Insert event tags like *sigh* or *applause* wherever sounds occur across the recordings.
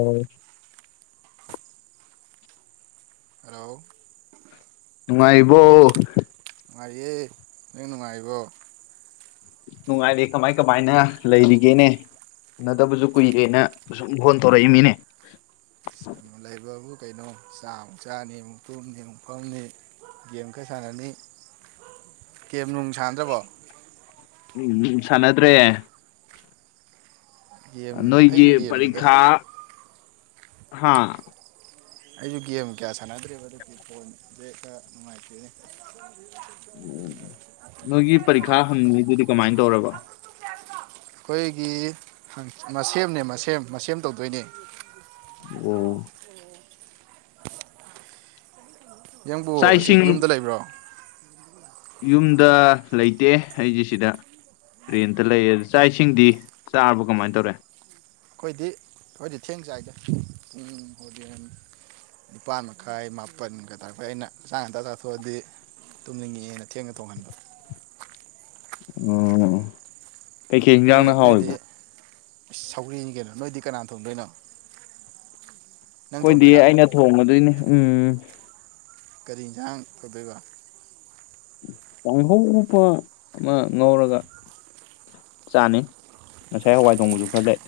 ꯑ ꯔꯣ ꯅꯨꯡꯉꯥꯏꯔꯤꯕꯣ ꯅꯨꯡꯉꯥꯏꯌꯦ ꯅꯪ ꯅꯨꯡꯉꯥꯏꯔꯤꯕꯣ ꯅꯨꯡꯉꯥꯏꯔꯦ ꯀꯃꯥꯏ ꯀꯃꯥꯏꯅ ꯂꯩꯔꯤꯒꯦꯅꯦ ꯎꯅꯗꯕꯁꯨ ꯀꯨꯏꯔꯦꯅ ꯁꯨꯝ ꯐꯣꯟ ꯇꯧꯔꯛꯏꯃꯤꯅꯦ ꯂꯥꯏꯕꯕꯨ ꯀꯩꯅꯣ ꯆꯥ ꯃꯨꯛ ꯆꯆꯥꯅꯤ ꯃꯨꯛꯇꯨꯝꯅꯤ ꯃꯨꯛꯐꯝꯅꯤ ꯒꯦꯝ ꯈꯔ ꯁꯥꯟꯅꯅꯤ ꯒꯦꯝ ꯅꯨꯡ ꯁꯥꯟꯗ꯭ꯔꯕꯣ ꯎꯝ ꯁꯥꯟꯅꯗ꯭ꯔꯦ ꯒꯦꯝ ꯅꯣꯏꯒꯤ ꯑꯩꯁꯨ ꯒꯦꯝꯗꯨꯗ ꯄꯔꯤꯈꯥ ꯍꯥꯥ ꯑꯩꯁꯨ ꯒꯦꯝ ꯀꯌꯥ ꯁꯥꯟꯅꯗ꯭ꯦꯔꯤꯕ ꯑꯗꯨꯗꯤ ꯐꯣꯟꯁꯦꯛꯇ ꯅꯨꯡꯉꯥꯏꯇꯦ ꯎ ꯅꯣꯏꯒꯤ ꯄꯔꯤꯈꯥ ꯍꯪꯉꯤꯗꯨꯗꯤ ꯀꯃꯥꯏꯅ ꯇꯧꯔꯕ ꯑꯩꯈꯣꯏꯒꯤ ꯃꯁꯦꯝꯅꯦ ꯃꯁꯦꯝ ꯃꯁꯦꯝ ꯇꯧꯗꯣꯏꯅꯦ ꯑꯣ ꯌꯦꯡꯕꯨ ꯆꯥꯛ ꯍꯧꯖꯤꯛ ꯏꯁꯤꯡ ꯌꯨꯝꯗ ꯂꯩꯕ꯭ꯔꯣ ꯌꯨꯝꯗ ꯂꯩꯇꯦ ꯑꯩꯁꯦ ꯁꯤꯗ ꯔꯦꯟꯇ ꯂꯩ ꯑꯗꯨ ꯆꯥꯛ ꯏꯁꯤꯡꯗꯤ ꯆꯥꯕ ꯀꯃꯥꯏꯅ ꯇꯧꯔꯦ ꯑꯩꯈꯣꯏꯗꯤ ꯑꯩꯣꯏꯗꯤ ꯊꯦꯡ ꯆꯥꯏꯗꯦ ꯎꯝꯗꯤ ꯅꯤꯄꯥꯥꯟ ꯃꯈꯥꯏ ꯃꯥꯄꯜꯒ ꯇꯥꯔꯄꯩ ꯑꯩꯅ ꯉꯥꯡ ꯉꯟꯇꯥ ꯆꯥꯊꯣꯛꯑꯗꯤ ꯇꯨꯝꯅꯤꯡꯉꯛꯑꯦꯅ ꯊꯦꯡꯅ ꯊꯣꯡꯍꯟꯕ ꯎ ꯀꯩꯀꯩ ꯅꯣꯏ ꯌꯦꯟꯖꯥꯡꯅ ꯅꯣꯏꯗꯤ ꯍꯥꯎꯋꯕ ꯁꯧꯒ꯭ꯔꯤꯅꯤ ꯀꯩꯅꯣ ꯅꯣꯏꯗꯤ ꯀꯅꯥꯅ ꯊꯣꯛꯗꯣꯏꯅꯣ ꯑꯩꯈꯣꯏꯗꯤ ꯑꯩꯅ ꯊꯣꯡꯉꯗꯣꯏꯅꯦ ꯎꯝ ꯀꯔꯤ ꯌꯦꯟꯁꯥꯡ ꯇꯧꯗꯒ ꯀꯥꯡꯍꯧ ꯎꯄ ꯑꯃ ꯉꯧꯔꯒ ꯆꯥꯅꯤ ꯉꯁꯥꯏ ꯍꯋꯥꯏ ꯊꯣꯡꯕꯁꯨ ꯈꯔ ꯂꯩ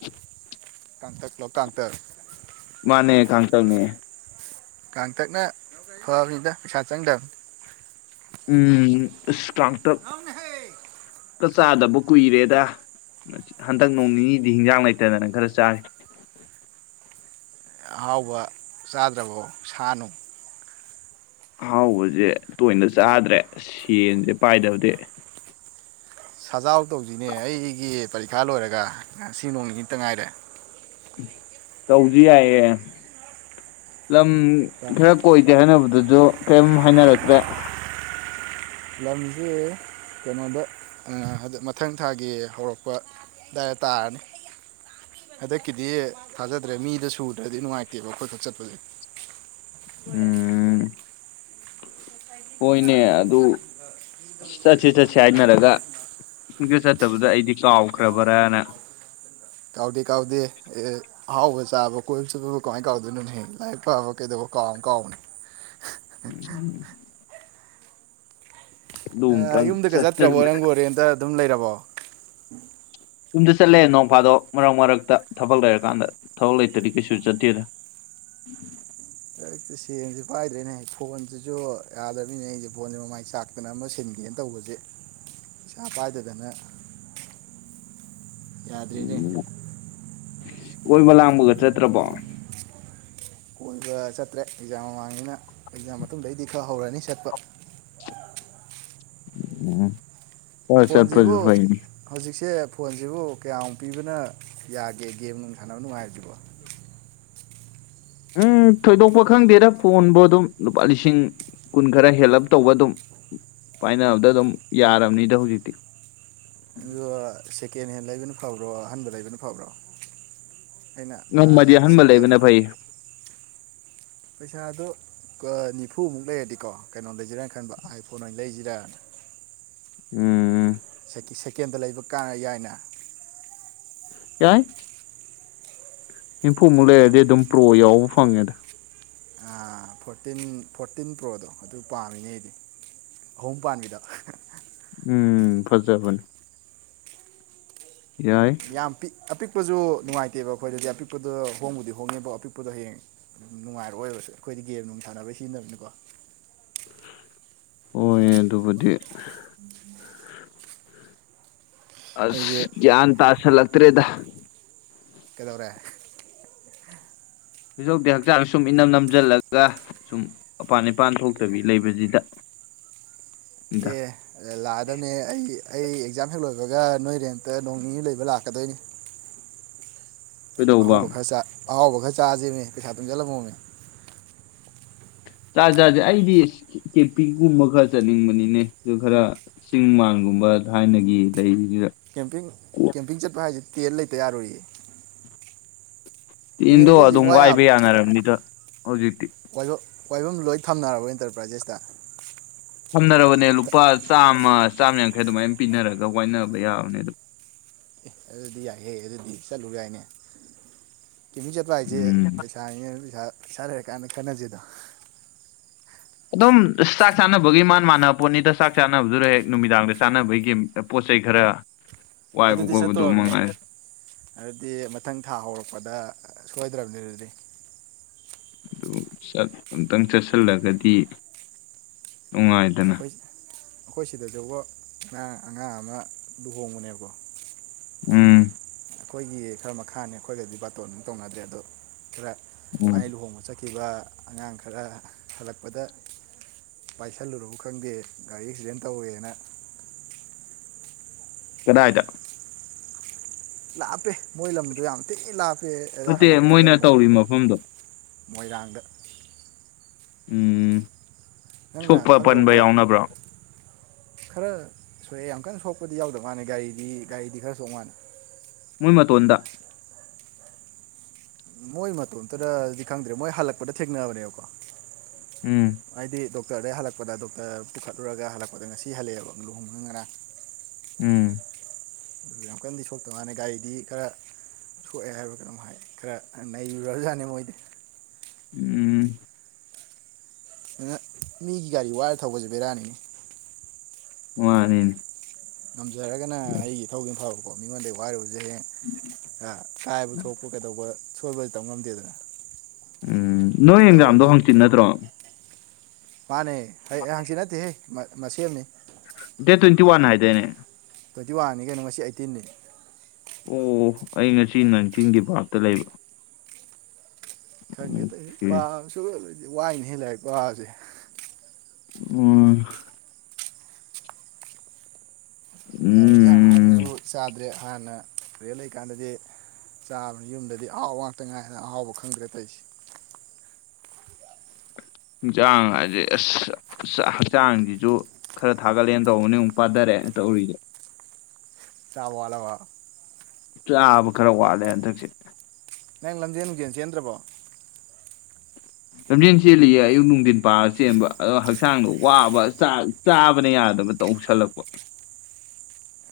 ꯎ ꯀꯪꯇꯂꯣ ꯀꯪꯇꯔ ꯀꯥꯡꯥꯡꯇꯪꯅꯤꯑꯦ ꯀꯥꯡꯥꯡꯊꯛꯅ ꯐꯅꯤꯗ ꯄꯩꯁꯥ ꯆꯪꯗꯕꯅꯤ ꯎꯝ ꯑꯁ ꯀꯇꯛꯛꯇ ꯆꯥꯗꯕ ꯀꯨꯏꯔꯦꯗ ꯍꯟꯗꯛ ꯅꯣꯡ ꯅꯤꯅꯤꯗꯤ ꯍꯤꯟꯖꯥꯡ ꯂꯩꯇꯗꯅꯪ ꯈꯔ ꯆꯥꯔꯤ ꯑꯍꯥꯎꯕ ꯆꯥꯗ꯭ꯔꯕꯣ ꯁꯥꯅꯨ ꯑꯍꯥꯎꯕꯁꯦ ꯇꯣꯏꯅ ꯆꯥꯗ꯭ꯔꯦ ꯁꯦꯟꯁꯦ ꯄꯥꯏꯗꯕꯗꯤ ꯁꯖꯥꯎ ꯇꯧꯁꯤꯅꯦ ꯑꯩꯒꯤ ꯐꯥ ꯂꯣꯏꯔꯒ ꯉꯁꯤ ꯅꯣꯡ ꯅꯤꯇ ꯉꯥꯏꯔꯦ ꯇꯧꯁꯤ ꯌꯥꯏꯌꯦꯦ ꯂꯝ ꯈꯔ ꯀꯣꯏꯗꯦ ꯍꯥꯏꯅꯕꯗ ꯑꯗꯨ ꯀꯔꯤꯝ ꯍꯥꯏꯅꯔꯛꯇ꯭ꯔꯦ ꯂꯝꯁꯦ ꯀꯩꯅꯣꯗ ꯃꯊꯪ ꯊꯥꯒꯤ ꯍꯧꯔꯛꯄ ꯑꯗꯨꯗꯥꯏ ꯇꯥꯔꯅꯤ ꯍꯟꯗꯛꯀꯤꯗꯤ ꯊꯥꯖꯗ꯭ꯔꯦ ꯃꯤꯗ ꯁꯨꯗ꯭ꯔꯗꯤ ꯅꯨꯡꯉꯥꯏꯇꯦꯕ ꯈꯠꯇ ꯆꯠꯄꯁꯦ ꯎꯝ ꯍꯣꯏꯅꯦ ꯑꯗꯨ ꯆꯠꯁ ꯆꯠꯁ ꯍꯥꯏꯅꯔꯒ ꯀꯗ ꯆꯠꯇꯕꯗ ꯑꯩꯗꯤ ꯀꯥꯎꯈ꯭ꯔꯕ꯭ꯔꯥꯅ ꯀꯥꯎꯗ ꯀꯥꯎꯗ ꯑꯦ ꯑꯍꯥꯎꯕ ꯆꯥꯕ ꯀꯣꯏꯕ ꯆꯠꯄꯕ ꯀꯃꯥꯏꯅ ꯀꯥꯎꯗꯣꯏꯅꯣꯅꯦ ꯂꯥꯏꯔꯤꯛ ꯐꯕ ꯀꯩꯗꯧꯕ ꯀꯥꯎ ꯀꯥꯎꯕꯅꯤ ꯎꯝ ꯑꯗꯨ ꯑꯃꯨꯛꯇꯪ ꯌꯨꯝꯗꯒ ꯆꯠꯁꯤꯟꯕ ꯆꯠꯇ꯭ꯔꯕꯣꯔꯪꯒꯣꯔꯦꯇ ꯑꯗꯨꯝ ꯂꯩꯔꯕ *unintelligible* ꯌꯨꯝꯗ ꯆꯠꯂꯦ ꯅꯣꯡ ꯐꯥꯗꯣ ꯃꯔꯛ ꯃꯔꯛꯇ ꯊꯕꯛ ꯂꯩꯔꯀꯥꯟꯗ ꯊꯕꯛ ꯂꯩꯇꯔꯤ ꯀꯩꯁꯨ ꯆꯠꯇꯦꯗ ꯁꯦꯟꯁꯤꯦ ꯄꯥꯏꯗ꯭ꯔꯦꯅꯦ ꯐꯣꯟꯁꯤꯁꯨ ꯌꯥꯗꯕꯅꯤꯅꯦ ꯑꯩꯁꯦ ꯐꯣꯟꯁꯦ ꯃꯃꯥꯏ ꯆꯥꯛꯇꯅ ꯑꯃ ꯁꯤꯟꯒꯦꯅ ꯇꯧꯕꯁꯦ ꯏꯁꯩꯥ ꯄꯥꯏꯗꯗꯅ ꯌꯥꯗꯔꯤꯗꯦ ꯀꯕ ꯂꯥꯡꯕꯒ ꯆꯠꯇ꯭ꯔꯕꯣ ꯀꯣꯏꯕ ꯆꯠꯇ꯭ꯔꯦ ꯑꯦꯛꯖꯥꯝ ꯃꯃꯥꯡꯉꯅ ꯑꯦꯛꯖꯥꯝ ꯃꯇꯨꯡꯗꯒꯤꯗꯤ ꯈꯔ ꯍꯧꯔꯅꯤ ꯆꯠꯄ ꯎꯝ ꯍꯣꯏ ꯆꯠꯄꯁꯨ ꯐꯣꯟꯁꯤꯕꯨ ꯐꯩꯅꯤ ꯍꯧꯖꯤꯛꯁꯦ ꯐꯣꯟꯁꯤꯕꯨ ꯀꯌꯥꯃꯨꯛ ꯄꯤꯕꯅ ꯌꯥꯒꯦ ꯒꯦꯝ ꯅꯨꯡ ꯁꯥꯟꯅꯕ ꯅꯨꯡꯉꯥꯏꯔ꯭ꯔꯤꯕꯣ ꯎꯝ ꯊꯣꯏꯗꯣꯛꯄ ꯈꯪꯗꯦꯗ ꯐꯣꯟꯕꯨ ꯑꯗꯨꯝ ꯂꯨꯄꯥ ꯂꯤꯁꯤꯡ ꯀꯨꯟ ꯈꯔ ꯍꯦꯜꯂꯞ ꯇꯧꯕ ꯑꯗꯨꯝ ꯄꯥꯏꯅꯕꯗ ꯑꯗꯨꯝ ꯌꯥꯔꯕꯅꯤꯗ ꯍꯧꯖꯤꯛꯇꯤ ꯑꯗꯨ ꯁꯦꯀꯦꯟ ꯍꯦꯟ ꯂꯩꯕꯅ ꯐꯕ꯭ꯔꯣ ꯑꯍꯟꯕ ꯂꯩꯕꯅ ꯐꯕ꯭ꯔꯣ ꯑꯩꯅ ꯑꯥ ꯅꯣꯡꯃꯗꯤ ꯁꯦ- ꯑꯍꯟꯕ ꯁꯦꯀꯦꯟ ꯂꯩꯕꯅ ꯐꯩ ꯄꯩꯁꯥꯗꯣ ꯅꯤꯐꯨꯃꯨꯛ ꯂꯩꯔꯗꯤꯀꯣ ꯀꯩꯅꯣ ꯂꯩꯁꯤꯔꯥꯅ ꯈꯟꯕ ꯑꯥꯏꯐꯣꯟ ꯑꯣꯏꯅ ꯂꯩꯁꯤꯔꯅ ꯎꯝ ꯎꯝ ꯁꯦꯀꯦꯟꯗ ꯂꯩꯕ ꯀꯥ ꯌꯥꯏꯅ *unintelligible* ꯅꯤꯝꯐꯨꯃꯨꯛ ꯂꯩꯔꯗꯤ ꯑꯗꯨꯝ ꯄ꯭ꯔꯣ ꯌꯥꯎꯕ ꯐꯪꯉꯦꯗ ꯐꯣꯔꯇꯤꯟ ꯐꯣꯔꯇꯤꯟ ꯄ꯭ꯔꯣꯗꯣ ꯑꯗꯨ ꯄꯥꯝꯃꯤꯅꯦ ꯑꯩꯗꯤ ꯑꯍꯨꯝ ꯄꯥꯟꯕꯥꯟꯕꯤꯗ ꯎꯝ ꯐꯖꯖꯕꯅꯤ ꯌꯥꯝ ꯑꯄꯤꯛꯄꯁꯨ ꯅꯨꯡꯉꯥꯏꯇꯦꯕ ꯑꯩꯈꯣꯏꯗꯗꯤ ꯑꯄꯤ ꯑꯄꯤꯛꯄꯗ ꯍꯣꯡꯕꯨꯗꯤ ꯍꯣꯡꯉꯦꯕꯣ ꯑꯄꯤꯛꯄꯗ ꯍꯌꯦꯡ ꯅꯨꯡꯉꯥꯏꯔꯛꯑꯣ ꯑꯣꯏꯕꯁꯨ ꯑꯩꯈꯣꯏꯗꯤ ꯒꯦꯝ ꯅꯨꯡ ꯊꯥꯅꯕꯩ ꯁꯤꯖꯤꯟꯅꯕꯅꯤꯀꯣ ꯑꯣꯏꯌꯦ ꯑꯗꯨꯕꯨꯗꯤ ꯑꯩꯁꯦ ꯑꯁ ꯒꯌ꯭ꯥꯟ ꯇꯥ ꯑꯁꯥꯜꯂꯛꯇꯔꯦꯗ ꯀꯗꯧꯔꯦ ꯐꯣꯏꯗꯧꯗꯤ ꯍꯛꯆꯥꯡ ꯁꯨꯝ ꯏꯅꯝ ꯅꯝꯁꯤꯜꯂꯒ ꯁꯨꯝ ꯃꯄꯥꯟ ꯅꯤꯄꯥꯟ ꯊꯣꯛꯇꯕꯤ ꯂꯩꯕꯁꯤꯗ ꯑꯦ ꯂꯥꯛꯗꯕꯅꯦ ꯑꯩ ꯑꯩ ꯑꯦꯛꯖꯥꯝ ꯍꯦꯛ ꯂꯣꯏꯕꯒ ꯅꯣꯏꯔꯦꯝꯇ ꯅꯣꯡ ꯅꯤꯅꯤ ꯂꯣꯏꯕ ꯂꯥꯛꯀꯗꯣꯏꯅꯤ ꯀꯩꯗꯧꯕ ꯑꯍꯧꯕ ꯈꯔ ꯆꯥꯛ ꯑꯍꯥꯎꯕ ꯈꯔ ꯆꯥꯥꯁꯕꯅꯦ ꯄꯩꯁꯥ ꯇꯨꯝꯁꯤꯜꯂꯝꯃꯣꯝꯅꯦ ꯆꯥꯖꯥꯔꯥꯁꯦ ꯑꯩꯗꯤ ꯀꯦꯄꯤꯛꯒꯨꯝꯕ ꯈꯔ ꯆꯠꯅꯤꯡꯕꯅꯤꯅꯦ ꯑꯗꯨ ꯈꯔ ꯆꯤꯡ ꯃꯥꯟꯒꯨꯝꯕ ꯊꯥꯏꯅꯒꯤ ꯂꯩ ꯀꯦꯝꯄꯤꯡ ꯀꯦꯝꯄꯤꯡ ꯆꯠꯄ ꯍꯥꯏꯁꯤꯗꯤ ꯇꯦꯜ ꯂꯩꯇ ꯌꯥꯔꯣꯏꯌꯦ ꯇꯤꯟꯗꯣ ꯇꯦꯟꯁꯦ ꯍꯧꯖꯤꯛ ꯑꯗꯨꯝ ꯋꯥ ꯋꯥꯏꯕ ꯌꯥꯕ ꯌꯥꯅꯔꯕꯅꯤꯗ ꯍꯧꯖꯤꯛꯇꯤ ꯋꯥꯏꯕ ꯋꯥꯏꯐꯝ ꯂꯣꯏ ꯊꯝꯅꯔꯕ ꯏꯟꯇꯔꯄ꯭ꯔꯥꯏꯖꯦꯁꯇ ꯊꯝꯅꯔꯕꯅꯦ ꯂꯨꯄꯥ ꯆꯥꯝꯃ ꯑꯃ ꯆꯥꯝ ꯌꯥꯡꯈꯩ ꯑꯗꯨꯃꯥꯏꯅ ꯄꯤꯅꯔꯒ ꯋꯥꯏꯅꯕ ꯌꯥꯕꯅꯦ ꯑꯗꯨ ꯑꯗꯨꯗꯤ ꯌꯥꯏꯍꯦ ꯑꯗꯨꯗꯤ ꯆꯠꯂꯨ ꯌꯥꯏꯅꯦ ꯀꯦꯝꯄꯤꯡ ꯆꯠꯄ ꯍꯥꯏꯁꯦ ꯎꯝ ꯄꯩꯁꯥꯅꯤ ꯄꯩꯁꯥ ꯩꯄꯩꯁꯥ ꯂꯩꯔꯀꯥꯟꯗ ꯈꯟꯅꯁꯤꯗꯣ ꯑꯗꯨꯝ ꯆꯥꯛ ꯆꯥꯅꯕꯒꯤ ꯃꯥꯟ ꯃꯥꯟꯅꯕ ꯄꯣꯠꯅꯤꯗ ꯆꯥꯛ ꯆꯥꯅꯕꯗꯨꯗ ꯍꯦꯛ ꯅꯨꯃꯤꯗꯥꯡꯗ ꯆꯥꯅꯕꯒꯤ ꯄꯣꯠ ꯆꯩꯩ ꯈꯔ ꯋꯥꯏꯕ ꯑꯗꯨꯗꯤ ꯈꯣꯠꯄꯗꯨ ꯆꯠꯇꯣꯕꯅꯦ ꯃꯉꯥꯏ ꯑꯗꯨꯗꯤ ꯃꯊꯪ ꯊꯥ ꯍꯧꯔꯛꯄꯗ ꯁꯣꯏꯗ꯭ꯔꯝꯅꯤ ꯑꯗꯨ *unintelligible* *unintelligible* ꯑꯝꯇꯪ ꯆꯠꯁꯤꯜꯂꯒꯗꯤ ꯅꯨꯡꯉꯥꯏꯗꯅ ꯑꯩꯈꯣꯏ ꯑꯩꯈꯣꯏ ꯁꯤꯗꯁꯨꯕꯨ ꯉꯥ ꯑꯉꯥꯡ ꯑꯃ ꯂꯨꯍꯣꯡꯕꯅꯦꯕ ꯎꯝ ꯑꯩꯈꯣꯏꯒꯤ ꯈꯔ ꯃꯈꯥꯅꯦ ꯑꯩꯈꯣꯏꯒꯗꯤ ꯕꯥꯇꯣꯟ ꯑꯃ ꯇꯧꯅꯗꯦ ꯑꯗꯣ *unintelligible* ꯎꯝ ꯃꯥꯏ ꯂꯨꯍꯣꯡꯕ *unintelligible* ꯈꯤꯕ ꯑꯉꯥꯡ ꯈꯔ ꯍꯜꯂꯛꯄꯗ ꯄꯥꯏꯁꯜꯂꯨꯨ ꯈꯪꯗꯦ ꯒꯥꯔꯤ ꯑꯦꯛꯁꯤꯗꯦꯟ ꯇꯧꯋꯦꯅ ꯀꯗꯥꯏꯇ ꯂꯥꯞꯄꯦ ꯃꯣꯏ ꯂꯝꯗꯣ ꯌꯥꯝ ꯊꯤ ꯂꯥꯞ ꯅꯠꯇꯦ ꯃꯣꯏꯅ ꯇꯧꯔꯤ ꯃꯐꯝꯗꯣ ꯃꯣꯏꯔꯥꯡꯗ ꯎꯝ ꯅꯪꯅ ꯁꯣꯛꯄ ꯄꯟꯕ ꯈꯪꯗꯧꯕ ꯌꯥꯎꯅꯕ꯭ꯔꯣ ꯈꯔ ꯁꯣꯛꯑꯦ ꯌꯥꯝ ꯀꯟꯅ ꯁꯣꯛꯄꯗꯤ ꯌꯥꯎꯗꯕ ꯃꯥꯜꯂꯦ ꯒꯥꯔꯤꯗꯤ ꯒꯥꯔꯤꯗꯤ ꯈꯔ ꯁꯣꯛ ꯃꯥꯥꯟ *unintelligible* ꯇꯣꯟꯗ ꯃꯣꯏ ꯃꯇꯣꯝꯇꯗꯗꯤ ꯈꯪꯗ꯭ꯔꯦ ꯃꯣꯏ ꯍꯜꯂꯛꯄꯗ ꯊꯦꯡꯅꯕꯅꯦꯕꯀꯣ ꯎꯝ ꯍꯥꯏꯗꯤ ꯗꯣꯛ ꯇꯔꯗꯩ ꯍꯜꯂꯛꯄꯗ ꯗꯣꯛꯇꯔ ꯄꯨꯈꯠꯂꯨꯔꯒ ꯍꯜꯂꯛꯄꯗ ꯉꯁꯤ ꯍꯜꯂꯛꯑꯦꯕ ꯂꯨꯍꯣꯡꯕꯅ ꯉꯔꯥꯡ ꯎꯝ ꯑꯗꯨ ꯌꯥꯝ ꯀꯟꯗꯤ ꯁꯣꯛꯇꯧ ꯃꯥꯅꯤ ꯒꯥꯔꯤꯗꯤ ꯈꯔ ꯁꯣꯛꯑꯦ ꯍꯥꯏꯕ ꯀꯩꯅꯣꯝ ꯍꯥꯏ ꯈꯔ ꯅꯩꯔꯨꯔꯖꯥꯠꯅꯤ ꯃꯣꯏꯗꯤ ꯎꯝ *unintelligible* ꯃꯤꯒꯤ ꯒꯥꯔꯤ ꯋꯥꯔ ꯊꯧꯕꯁꯦ ꯕꯦꯔꯥꯅꯤꯅꯤ ꯃꯥꯅꯤꯅꯦ ꯉꯝꯖꯔꯒꯅ ꯑꯩꯒꯤ ꯊꯧꯒꯤꯝ ꯐꯕ ꯃꯤꯉꯣꯟꯗꯩ ꯋꯥꯏ *unintelligible* ꯀꯥꯏꯕ ꯊꯣꯛꯄ ꯀꯩꯗꯧꯕ ꯁꯣꯏꯕꯗꯤ ꯇꯧ ꯉꯝꯗꯦꯗꯅ ꯎꯝ ꯅꯣꯏ ꯑꯦꯟꯖꯥꯝꯗꯣ ꯇꯧꯔꯗꯤ ꯍꯪꯆꯤꯠ ꯅꯠꯇ꯭ꯔꯣ ꯃꯥꯅꯦ ꯍ ꯍꯪꯆꯤꯠ ꯅꯠꯇꯦꯍꯦ ꯃ ꯃꯁꯦꯝꯅꯦ ꯗꯦꯠ ꯇ꯭ꯋꯦꯟꯇꯤ ꯋꯥꯟ ꯍꯥꯏꯗꯥꯏꯅꯦ ꯇ꯭ꯋꯦꯟꯇꯤ ꯋꯥꯟꯅꯤ ꯀꯩꯅꯣ ꯉꯁꯤ ꯑꯩꯠꯇꯤꯟꯅꯤ ꯑꯣ ꯑꯩ ꯉꯁꯤ ꯅꯖꯤꯡꯒꯤ ꯚꯥꯇ ꯂꯩꯕ ꯈꯪꯒꯦ ꯇ ꯑꯣꯀꯦ ꯄꯁꯨ ꯗꯤ ꯋꯥꯏꯅꯤ ꯍꯦꯜꯂ ꯏ ꯄꯁꯦ ꯑꯣ ꯏꯟꯁꯥꯡ ꯍꯥꯞꯄꯁꯨ ꯎꯝ ꯆꯥꯗ ꯇꯦ ꯍꯥꯟꯅ ꯇꯨꯔꯦ ꯂꯩꯀꯥꯟꯗꯗꯤ ꯆꯥꯕꯅꯤ ꯌꯨꯝꯗꯗꯤ ꯑꯍꯥꯎꯕ ꯉꯥꯛꯇ ꯉꯥꯏꯗꯅ ꯑꯍꯥꯎꯕ ꯈꯪꯗ꯭ꯔꯦ ꯇꯩꯁꯦ ꯍꯛꯆꯥꯡ ꯍꯥꯏꯁꯦ ꯑꯁ ꯍꯛꯆꯥꯡꯁꯤꯁꯨ ꯈꯔ ꯊꯥꯒꯠꯂꯦꯅ ꯇꯧꯕꯅꯦ ꯑꯃꯨꯛ ꯄꯥꯊꯔꯛꯦꯅ ꯇꯧꯔꯤꯁꯦ ꯆꯥꯕꯣ ꯑꯂꯋꯥ ꯆꯥꯕ ꯈꯔ ꯋꯥꯠꯂꯦ ꯍꯟꯗꯛꯁꯦ ꯅꯪ ꯂꯝꯖꯦꯟꯒꯦꯟ ꯆꯦꯟꯗ꯭ꯔꯕꯣ ꯂꯝꯖꯦꯟ ꯆꯦꯜꯂꯤꯌꯦ ꯑꯌꯨꯛ ꯅꯨꯡꯊꯤꯟ ꯄꯥꯔ ꯆꯦꯟꯕ ꯑꯗꯣ ꯍꯛꯆꯥꯡꯗꯣ ꯋꯥꯕ ꯆꯥꯕꯅ ꯌꯥꯗꯕ ꯇꯧꯁꯜꯂꯛꯄ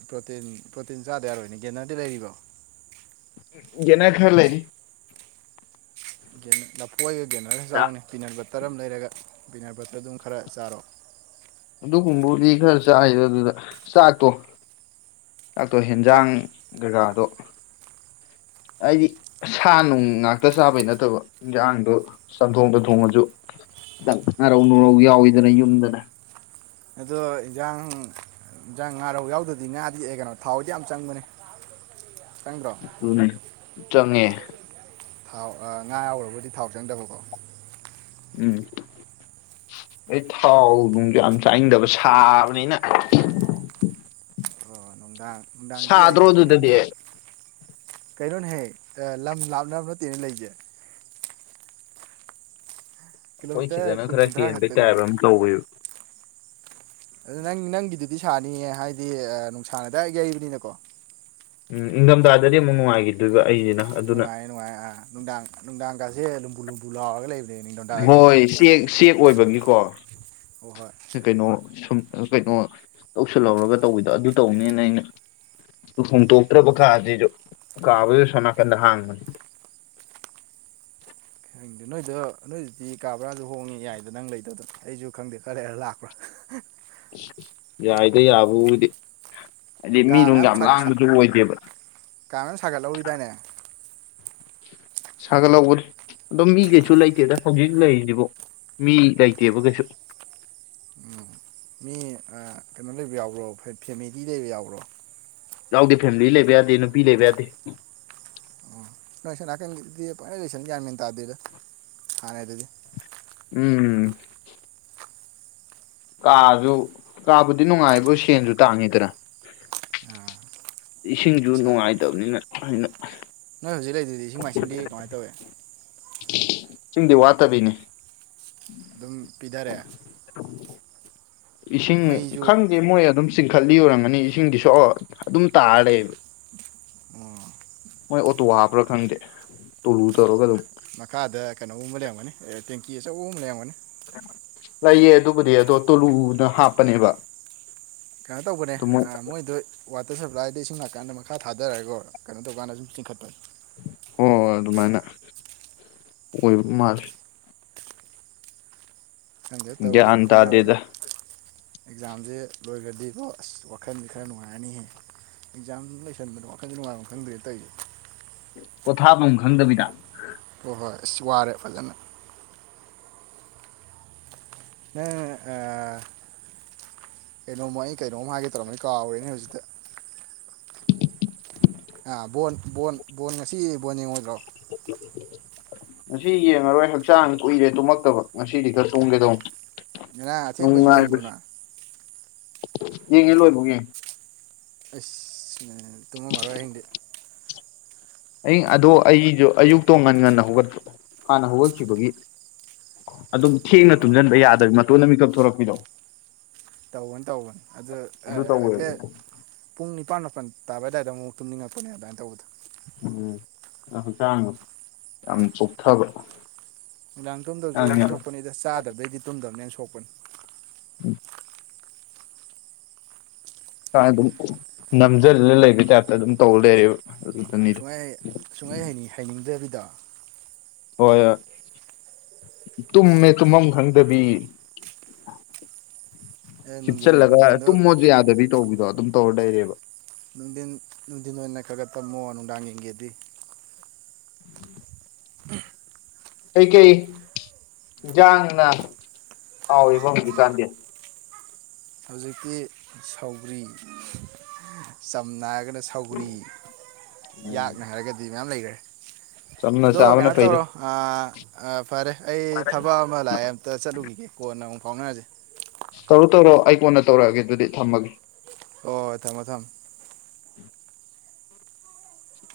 ꯄ꯭ꯔꯣꯇꯤꯟ ꯄ꯭ꯔꯣꯇꯤꯟ ꯆꯥꯗ ꯌꯥꯔꯣꯏꯅꯦ ꯒꯦꯅꯔꯗꯤ ꯂꯩ꯭ꯔꯣ ꯅ ꯈꯔ ꯂꯩ ꯂꯐꯨ ꯑꯣꯏ ꯒꯦꯅꯔ ꯆꯥꯎꯅꯤ ꯄꯤꯅꯔꯕ ꯇꯔꯝ ꯂꯩꯔꯒ ꯄꯕꯤꯤꯅꯔ ꯕꯇꯔ ꯑꯗꯨꯝ ꯈꯔ ꯆꯥꯔꯣ ꯑꯗꯨꯒꯨꯝꯕꯕꯨꯗꯤ ꯈꯔ ꯆꯥꯏꯗ ꯑꯗꯨꯗ ꯆꯥꯛꯇꯣ ꯗꯥꯛꯇꯣ ꯆꯥꯛ ꯍꯦꯟꯖꯥꯡ ꯔꯥꯗꯣ ꯍꯥꯏꯗꯤ ꯁꯥ ꯅꯨꯡ ꯉꯥꯛꯇ ꯆꯥꯕꯩ ꯅꯠꯇꯕ ꯏꯟꯖꯥꯡꯗꯣ ꯆꯝꯊꯣꯡ ꯇꯥ ꯊꯣꯡꯉꯁꯨ ꯈꯤꯇꯪ ꯉꯥꯔꯧ ꯨꯔꯧ ꯌꯥꯎꯋꯤꯗꯅ ꯌꯨꯝꯗꯅ ꯑꯗꯣ ꯏꯟꯖꯥꯡ ꯏꯟꯖꯥꯡ ꯉꯥꯔꯧ ꯌꯥꯎꯗꯗꯤ ꯉꯥꯗꯤ ꯀꯩꯅꯣ ꯊꯥꯎꯗꯤ ꯌꯥꯝ ꯆꯪꯕꯅꯤ ꯆꯪꯕ꯭ꯔꯣ ꯑꯗꯨꯅ ꯆꯪꯉꯦ ꯊꯥꯎ ꯉꯥ ꯌꯥꯎꯔꯕꯗꯤ ꯊꯥꯎ ꯆꯪꯗꯕꯀꯣ ꯎꯝ ꯑꯩ ꯊꯥꯎ ꯅꯨꯡꯁꯨ ꯌꯥꯝ ꯆꯥꯅꯤꯡꯗꯕ ꯁꯥꯕꯅꯤꯅ ꯑꯣ ꯅꯨꯡꯗꯥꯡ ꯁꯥꯗ꯭ꯔꯣ ꯑꯗꯨꯗꯗꯤ ꯀꯩꯅꯣꯅꯦ ꯍꯦ ꯂꯝ ꯂꯥꯞꯅꯕ ꯅꯠꯇꯦꯅ ꯂꯩꯖꯦ ꯑꯩꯈꯣꯏ ꯀꯤꯂꯣꯃꯤꯇꯔ ꯁꯤꯗꯅ ꯀꯨꯟ ꯈꯔ ꯀꯨꯟꯊ꯭ꯔꯥ ꯍꯦꯟꯕ ꯇꯥꯏꯞ ꯈꯛꯇꯅꯤꯅꯦ ꯑꯃꯁꯨ ꯇꯧꯋꯦꯕꯥ ꯑꯗꯨ ꯅꯪ ꯅꯪꯒꯤꯗꯨꯗꯤ ꯁꯥꯅꯤꯌꯦ ꯍꯥꯏꯗꯤ ꯅꯨꯡꯁꯥꯅ ꯗꯥꯏꯔꯦꯛ ꯌꯩꯕꯅꯤꯅꯀꯣ ꯎꯝ ꯏꯪꯊꯝꯊꯥꯗꯗꯤ ꯑꯃꯨꯛ ꯅꯨꯡꯉꯥꯏꯈꯤꯗꯣꯏꯕ ꯑꯩꯁꯤꯅ ꯑꯗꯨꯅ ꯅꯨꯡꯉꯥꯏ ꯅꯨꯡꯉꯥꯏ ꯅꯨꯡ ꯅꯨꯡꯗꯥꯡ ꯀꯁꯦ ꯑꯗꯨꯝꯨ ꯂꯨꯝ ꯂꯨꯝꯐꯨ ꯂꯩꯕ ꯍꯣꯏ ꯆ ꯆꯦꯛ ꯑꯣꯏꯕꯒꯤ ꯀꯣ ꯍꯣꯏ ꯍꯣꯏ ꯀꯩꯅꯣ ꯁꯨꯝ ꯀꯩꯅꯣ ꯇꯧꯁꯤꯜꯍꯧꯔꯒ ꯇꯧꯕꯤꯗꯣ ꯑꯗꯨ ꯇꯧꯅꯦꯅ ꯑꯩꯅ ꯍꯣꯡꯇꯣꯛꯇ꯭ꯔꯕ ꯀꯥꯁꯤꯁꯨ ꯀꯥꯕꯗ ꯁꯣꯝ ꯅꯥꯀꯟꯗ ꯍꯥꯡꯕꯅꯤ ꯍꯗ ꯅꯣꯏꯗ ꯅꯣꯏꯁꯤꯗꯤ ꯀꯥ ꯕ꯭ꯔꯥꯁꯨ ꯍꯣꯡꯉꯤ ꯌꯥꯏꯗ ꯅꯪ ꯂꯩꯇꯗꯅ ꯑꯩꯁꯨ ꯈꯪꯗꯦ ꯈꯔꯦ ꯈꯔ ꯂꯥꯛꯄ꯭ꯔꯣ ꯌꯥꯏꯗ ꯌꯥꯕꯗꯤ ꯀꯥ ꯃꯌꯥꯝ ꯀꯥ ꯃꯌꯥꯝ ꯁꯥꯒꯠꯍꯧꯔꯤꯗꯥꯏꯅꯦ ꯁꯥꯒꯠꯍꯧꯕ ꯑꯗꯨꯝ ꯃꯤ ꯀꯩꯁꯨ ꯂꯩꯇꯦꯗ ꯍꯧꯖꯤꯛ ꯂꯩꯔꯤꯁꯤꯕ ꯃꯤ ꯂꯩꯇꯦꯕ ꯀꯩꯁꯨ ꯎꯝ ꯃꯤ ꯀꯩꯅꯣ ꯂꯩꯕ ꯌꯥꯎꯕ꯭ꯔꯣ ꯐꯦꯃꯤꯂꯤ ꯂꯩꯕ ꯌꯥꯎꯕ꯭ꯔꯣ ꯌꯥꯎꯗꯦ ꯐꯦꯃꯤꯂꯤ ꯂꯩꯕ ꯌꯥꯗꯦ ꯅꯨꯄꯤ ꯂꯩꯕ ꯌꯥꯗꯦ ꯅꯣꯏꯁ ꯅꯥꯀꯟꯗꯤ ꯂꯣꯏꯁꯟ ꯭ꯌꯥꯟꯃꯤꯦꯟ ꯇꯥꯗꯦꯗꯣ ꯍꯥꯟꯅ ꯑꯗꯨꯗꯤ ꯎꯝ ꯀꯥꯁꯨ ꯀꯥꯕꯨꯗꯤ ꯅꯨꯡꯉꯥꯏꯕ ꯁꯦꯟꯁꯨ ꯇꯥꯡꯉꯤꯗꯅ ꯑꯥ ꯏꯁꯤꯡꯁꯨ ꯄꯩꯁꯥ ꯅꯨꯡꯉꯥꯏꯇꯕꯅꯤꯅ ꯑꯩꯅ ꯅꯣꯏ ꯍꯧꯖꯤꯛ ꯂꯩꯗꯨꯗꯤ ꯏꯁꯤꯡ ꯃꯥꯏꯁꯤꯡꯗꯤ ꯀꯃꯥꯏꯅ ꯇꯧꯏꯤ ꯁꯤꯨꯝꯗꯤ ꯋꯥꯇꯕꯤꯅꯦ ꯑꯗꯨꯝ ꯄꯤꯊꯔꯦꯑꯦ ꯏꯁꯤꯡ ꯈꯪꯗꯦ ꯃꯣꯏ ꯑꯗꯨꯝ ꯆꯤꯡꯈꯠꯂꯤ ꯑꯣꯏꯔꯝꯒꯅꯤ ꯏꯁꯤꯡꯗꯤꯁꯨ ꯑꯗꯨꯝ ꯇꯥꯔ ꯂꯩꯕ ꯎꯝ ꯃꯣꯏ ꯑꯣꯇꯣ ꯍꯥꯞꯄ꯭ꯔꯥ ꯈꯪꯗꯦ ꯇꯣꯂꯨ ꯇꯧꯔꯒ ꯑꯗꯨꯝ ꯃꯈꯥꯗ ꯀꯩꯅꯣꯒꯨꯝ ꯑꯃ ꯂꯩꯔꯝꯒꯅꯤ ꯇꯦꯡꯀꯤ ꯑꯆꯧꯕ ꯑꯃ ꯂꯩꯔꯝꯒꯅꯤ ꯂꯩꯌꯦ ꯑꯗꯨꯕꯨꯗꯤ ꯑꯗꯣ ꯇꯣꯂꯨꯅ ꯍꯥꯞꯄꯅꯦꯕ ꯀꯩꯅꯣ ꯇꯧꯕꯅꯦ ꯑꯗꯨ ꯃꯣꯏ ꯃꯣꯏꯗ ꯋꯥꯇꯔ ꯁꯄ꯭ꯂꯥꯏꯗ ꯏꯁꯤꯡ ꯅꯥꯀꯥꯟꯗ ꯃꯈꯥ ꯊꯥꯗꯔꯒꯣ ꯀꯩꯅꯣ ꯇꯧꯀꯥꯟꯗ ꯁꯨꯝ ꯆꯤꯡꯈꯠꯇꯅꯤ ꯍꯣꯏ ꯑꯗꯨꯃꯥꯏꯅ ꯑꯣꯏꯕ ꯃꯥꯂꯦ ꯈꯪꯗꯦ ꯇꯧꯔꯤ ꯒ꯭ꯌꯥꯟ ꯑꯦꯛꯖꯥꯝꯁꯦ ꯇꯥꯗꯦꯗ ꯑꯦꯛꯖꯥꯝꯁꯦ ꯂꯣꯏꯈ꯭ꯔꯗꯤꯀꯣ ꯑꯁ ꯋꯥꯈꯟꯁꯦ ꯈꯔ ꯅꯨꯡꯉꯥꯏꯔꯅꯤꯍꯦ ꯑꯦꯛꯖꯥꯝ ꯂꯣꯏꯁꯟꯕꯗ ꯋꯥꯈꯟꯁꯦ ꯅꯨꯡꯉꯥꯏꯕꯐꯝ ꯈꯪꯗ꯭ꯔꯦ ꯇꯧꯁꯦ ꯄꯣꯊꯥꯞꯐꯝꯝ ꯈꯪꯗꯕꯤꯗ ꯍꯣꯏ ꯍꯣꯏ ꯑꯁ ꯋꯥꯔꯦ ꯐꯖꯅ ꯅꯪ ꯀꯩꯅꯣꯝꯃ ꯑꯩ ꯀꯩꯅꯣꯝꯃ ꯍꯥꯏꯒꯦ ꯇꯧꯔꯝꯃꯩ ꯀꯥꯎꯔꯦꯅꯦ ꯍꯧꯖꯤꯛꯇ ꯑꯕꯕ ꯕꯣꯟ ꯉꯁꯤ ꯕꯣꯟ ꯌꯦꯡꯉꯣꯏꯗ꯭ꯔꯣ ꯉꯁꯤ ꯌꯦꯡꯉꯔꯣꯏ ꯍꯛꯆꯥꯡ ꯀꯨꯏꯔꯦ ꯇꯨꯝꯃꯛꯇꯕ ꯉꯁꯤꯗꯤ ꯈꯔ ꯆꯨꯝꯒꯦꯗꯧ ꯅꯅꯥ ꯑꯊꯦꯡꯕꯁꯨ ꯌꯦꯡꯕ꯭ꯔꯣꯅ ꯌꯦꯡꯉꯦ ꯂꯣꯏꯕꯨꯡ ꯌꯦ ꯑ ꯇꯨꯡꯉꯃꯣꯏꯍꯤꯡꯗꯤ ꯑ ꯑꯗꯣ ꯑꯩꯁꯨ ꯑꯌꯨꯛꯇꯣ ꯉꯟ ꯉꯟꯅ ꯍꯧꯒꯠꯄ ꯍꯥꯟꯅ ꯍꯧꯒꯠꯈꯤꯕꯒꯤ ꯑꯗꯨꯝ ꯊꯦꯡꯅ ꯑꯣ ꯇꯨꯝꯁꯤꯟꯕ ꯌꯥꯗꯕ ꯃꯇꯣꯟꯗ ꯃꯤꯈꯛ ꯊꯣꯔꯛꯄꯤꯔꯣ ꯇꯧꯕꯅꯤ ꯇꯧꯕꯅꯤ ꯑꯗꯣ ꯇꯧꯋꯦꯕ ꯍꯥꯏꯐꯦꯠ ꯄꯨꯡꯅꯤ ꯅꯤꯄꯥꯥꯟ ꯃꯥꯄꯜ ꯇꯥꯕ ꯑꯗꯨꯋꯥꯏꯗ ꯑꯃꯨꯛ ꯇꯨꯝꯅꯤꯡꯉꯛꯄꯅꯦ ꯑꯗꯨꯃꯥꯏꯅ ꯇꯧꯕꯗꯣ ꯎꯝ ꯌꯥꯝ ꯍꯛꯆꯥꯡ ꯌꯥꯝ ꯆꯣꯛꯊꯕꯗ ꯅꯨꯡꯗꯥꯡ ꯇꯨꯝꯗꯕꯁꯦ ꯁꯣꯛꯄꯅꯤꯗ ꯆꯥꯗꯕꯩꯗꯤ ꯇꯨꯝꯗꯕꯅꯦ ꯊꯣꯛꯄꯅꯤ ꯎꯝ ꯑꯗꯨꯝ ꯅꯝꯖꯜꯅ ꯂꯩꯕꯒꯤ ꯇꯥꯏꯞꯇ ꯑꯗꯨꯝ ꯇꯧ ꯂꯩꯔ ꯁꯨꯡꯥꯏ ꯁꯨꯡꯉꯥꯏꯅꯤꯡ ꯍꯥꯏꯩꯅꯤꯡꯗꯕꯤꯗ ꯍꯣꯏ ꯇꯨꯝꯃꯦ ꯇꯨꯝꯃꯝ ꯈꯪꯗꯕꯤ ꯑꯦ ꯅꯨꯡꯊꯤꯟ ꯍꯤꯞꯆꯜꯂꯒ ꯅꯨꯡꯊꯤꯟꯗꯣ ꯇꯨꯝꯃꯣꯁꯨ ꯌꯥꯗꯕꯤꯗꯤ ꯇꯧꯕꯤꯗꯣ ꯑꯗꯨꯝ ꯇꯣꯔꯤꯕ ꯅꯨꯡꯊꯤꯟ ꯅꯨꯡꯊꯤꯟ ꯑꯣꯏꯅ ꯈꯔꯒꯠ ꯇꯝꯃꯣ ꯅꯨꯡꯗꯥꯡ ꯌꯦꯡꯒꯦꯗꯤ ꯀꯩꯀꯩ ꯏꯟꯁꯥꯡꯅ ꯀꯥꯎꯔꯤ ꯐ ꯍꯧꯖꯤ ꯀꯥꯟꯗꯦ ꯍꯧꯖꯤꯛꯇꯤ ꯁꯒ꯭ꯔꯤ ꯆꯝꯅꯥ ꯍꯥꯏꯔꯒꯅ ꯁꯧꯒꯔꯤ ꯎꯝ ꯌꯥꯛꯅ ꯍꯥꯏꯔꯒꯗꯤ ꯃꯌꯥꯝ ꯂꯩꯈ꯭ꯔꯦ ꯆꯝꯅ ꯑꯗꯣ ꯆꯥꯕꯅ ꯀꯩꯅꯣ ꯐꯩꯗ ꯇꯧꯔꯣ ꯑ ꯑ ꯐꯔꯦ ꯑꯩ ꯊꯕꯛ ꯑꯃ ꯂꯥꯛꯑꯦ ꯑꯃꯝꯇ ꯆꯠꯂꯨꯈꯤꯒꯦ ꯀꯣꯟꯅ ꯑꯃꯨꯛ ꯐꯥꯎꯅꯔꯁꯦ ꯇꯧꯔꯣ ꯇꯧꯔꯣ ꯑꯩ ꯀꯣꯟꯗ ꯇꯧꯔꯛꯑꯒꯦ ꯑꯗꯨꯗꯤ ꯊꯝꯃꯒꯦ ꯍ ꯍꯣꯏ ꯊꯝꯃꯣ ꯊꯝꯃꯦ